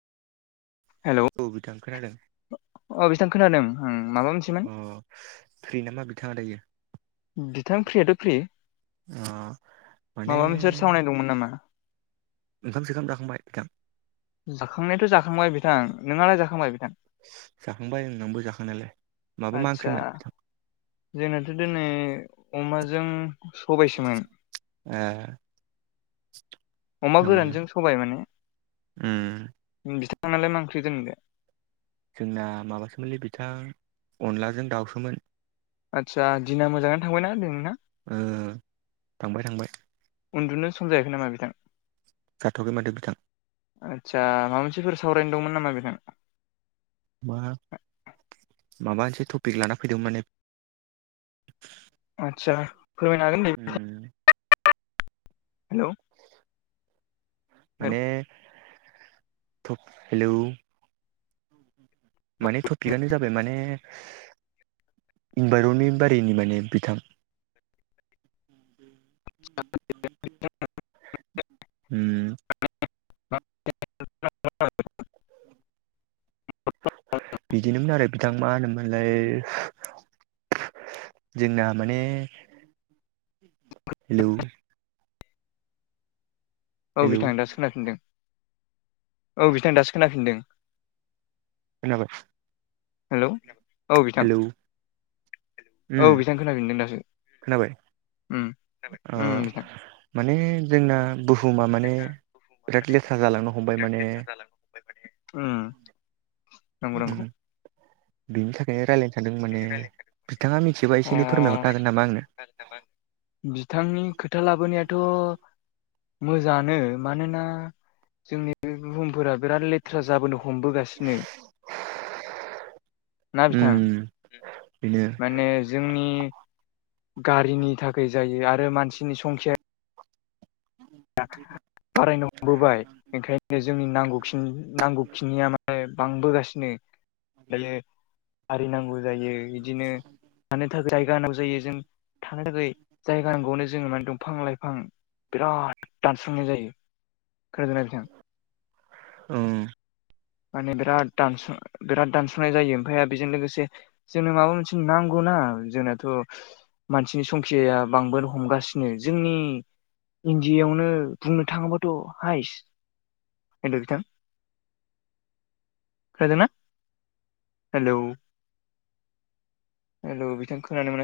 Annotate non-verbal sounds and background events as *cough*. औब बिथां खोनादों औ बिथां खोनादों उम माबा मोनसेमोन अ फ्रि नामा बिथाङा दायो बिथां फ्रियाथ' फ्रि अ माने माबा मोनसे सावनाय दंमोन नामा ओंखाम सोखाम जाखांबाय बिथां जाखांनायाथ' जाखांबाय बिथां नोंङालाय जाखांबाय बिथां जाखांबाय ओं आंबो जाखांनायालाय माबा मा आदसा ओंख्रिमोन बिथां जोंनाथ' दिनै अमाजों सबायसोमोन ए अमा गोरानजों सबाय माने ओम बिथांनालाय मा ओंख्रि दोनैलाय जोंना माबासोमोनलै बिथां अनलाजों दाउसोमोन आदसा दिना मोजाङानो थांबायना दोनैना ओ थांबाय थांबाय उन्दुनो सम जायाखै नामा बिथां जाथ'आखै माथो बिथां आदसा माबा मोनसेफोर सावरायनो दंमोन नामा बिथां मा माबा मोनसे टपिक लाना फैदों माने आदसा फोरमायनो हागोन दे उम हेलौ माने तप हेलौ माने टपिकआनो जाबाय माने *unintelligible* बारिनि माने बिथां *unintelligible* *unintelligible* उम *unintelligible* बिदिनोमोन आरो बिथां मा होनोमोनलाय जोंना माने हेलौ औ हेलौ बिथां दासो खोनाफिनदों औ बिथां दासो खोनाफिनदों खोनाबाय हेलौ औ बिथां हेलौ औ उम बिथां खोनागिनदों दासो उम अ उम बिथां माने जोंना बुहुमा माने बिराद लेथ्रा जालांनो हमबाय माने ओम नंगौ उम नंगौ बिनि थाखायनो रायलाय सान्दों माने बिथाङा मिथिबा एसे एनै फोरमायहरनो अ हागोन नामा आंनो बिथांनि खोथा लाबोनायाथ' मोजाङानो मानोना जोंनि बुहुमफोरा बिराद लेथ्रा जाबोनो हमबोगासिनो ना बिथां उम बेनो माने जोंनि गारिनि थाखाय जायो आरो मानसिनि संख्या *inaudible* बारायनो हमबोबाय ओंखायनो जोंनि नांगौखि नांगौखिनिया माने बांबोगासिनो ओमफायो आरिनांगौ जायो बिदिनो थानो थाखाय जायगा नांगौ जायो जों थांनो थाखाय जायगा नांगौनो जोङो माने दंफां लाइफां बिराद दानस्रांनाय जायो *unintelligible* ओं माने बिराद दानस बिराद दानस'नाय जायो ओमफ्राय बेजों लोगोसे जोंनो माबा मोनसे नांगौ ओ जोंनाथ' मानसिनि संख्याया बांबोनो हमगासिनो जोंनि इण्डियायावनो बुंनो थाङोबाथ' हायस *unintelligible* खोनादोंना हेल' हेल' बिथां खोनानो मोना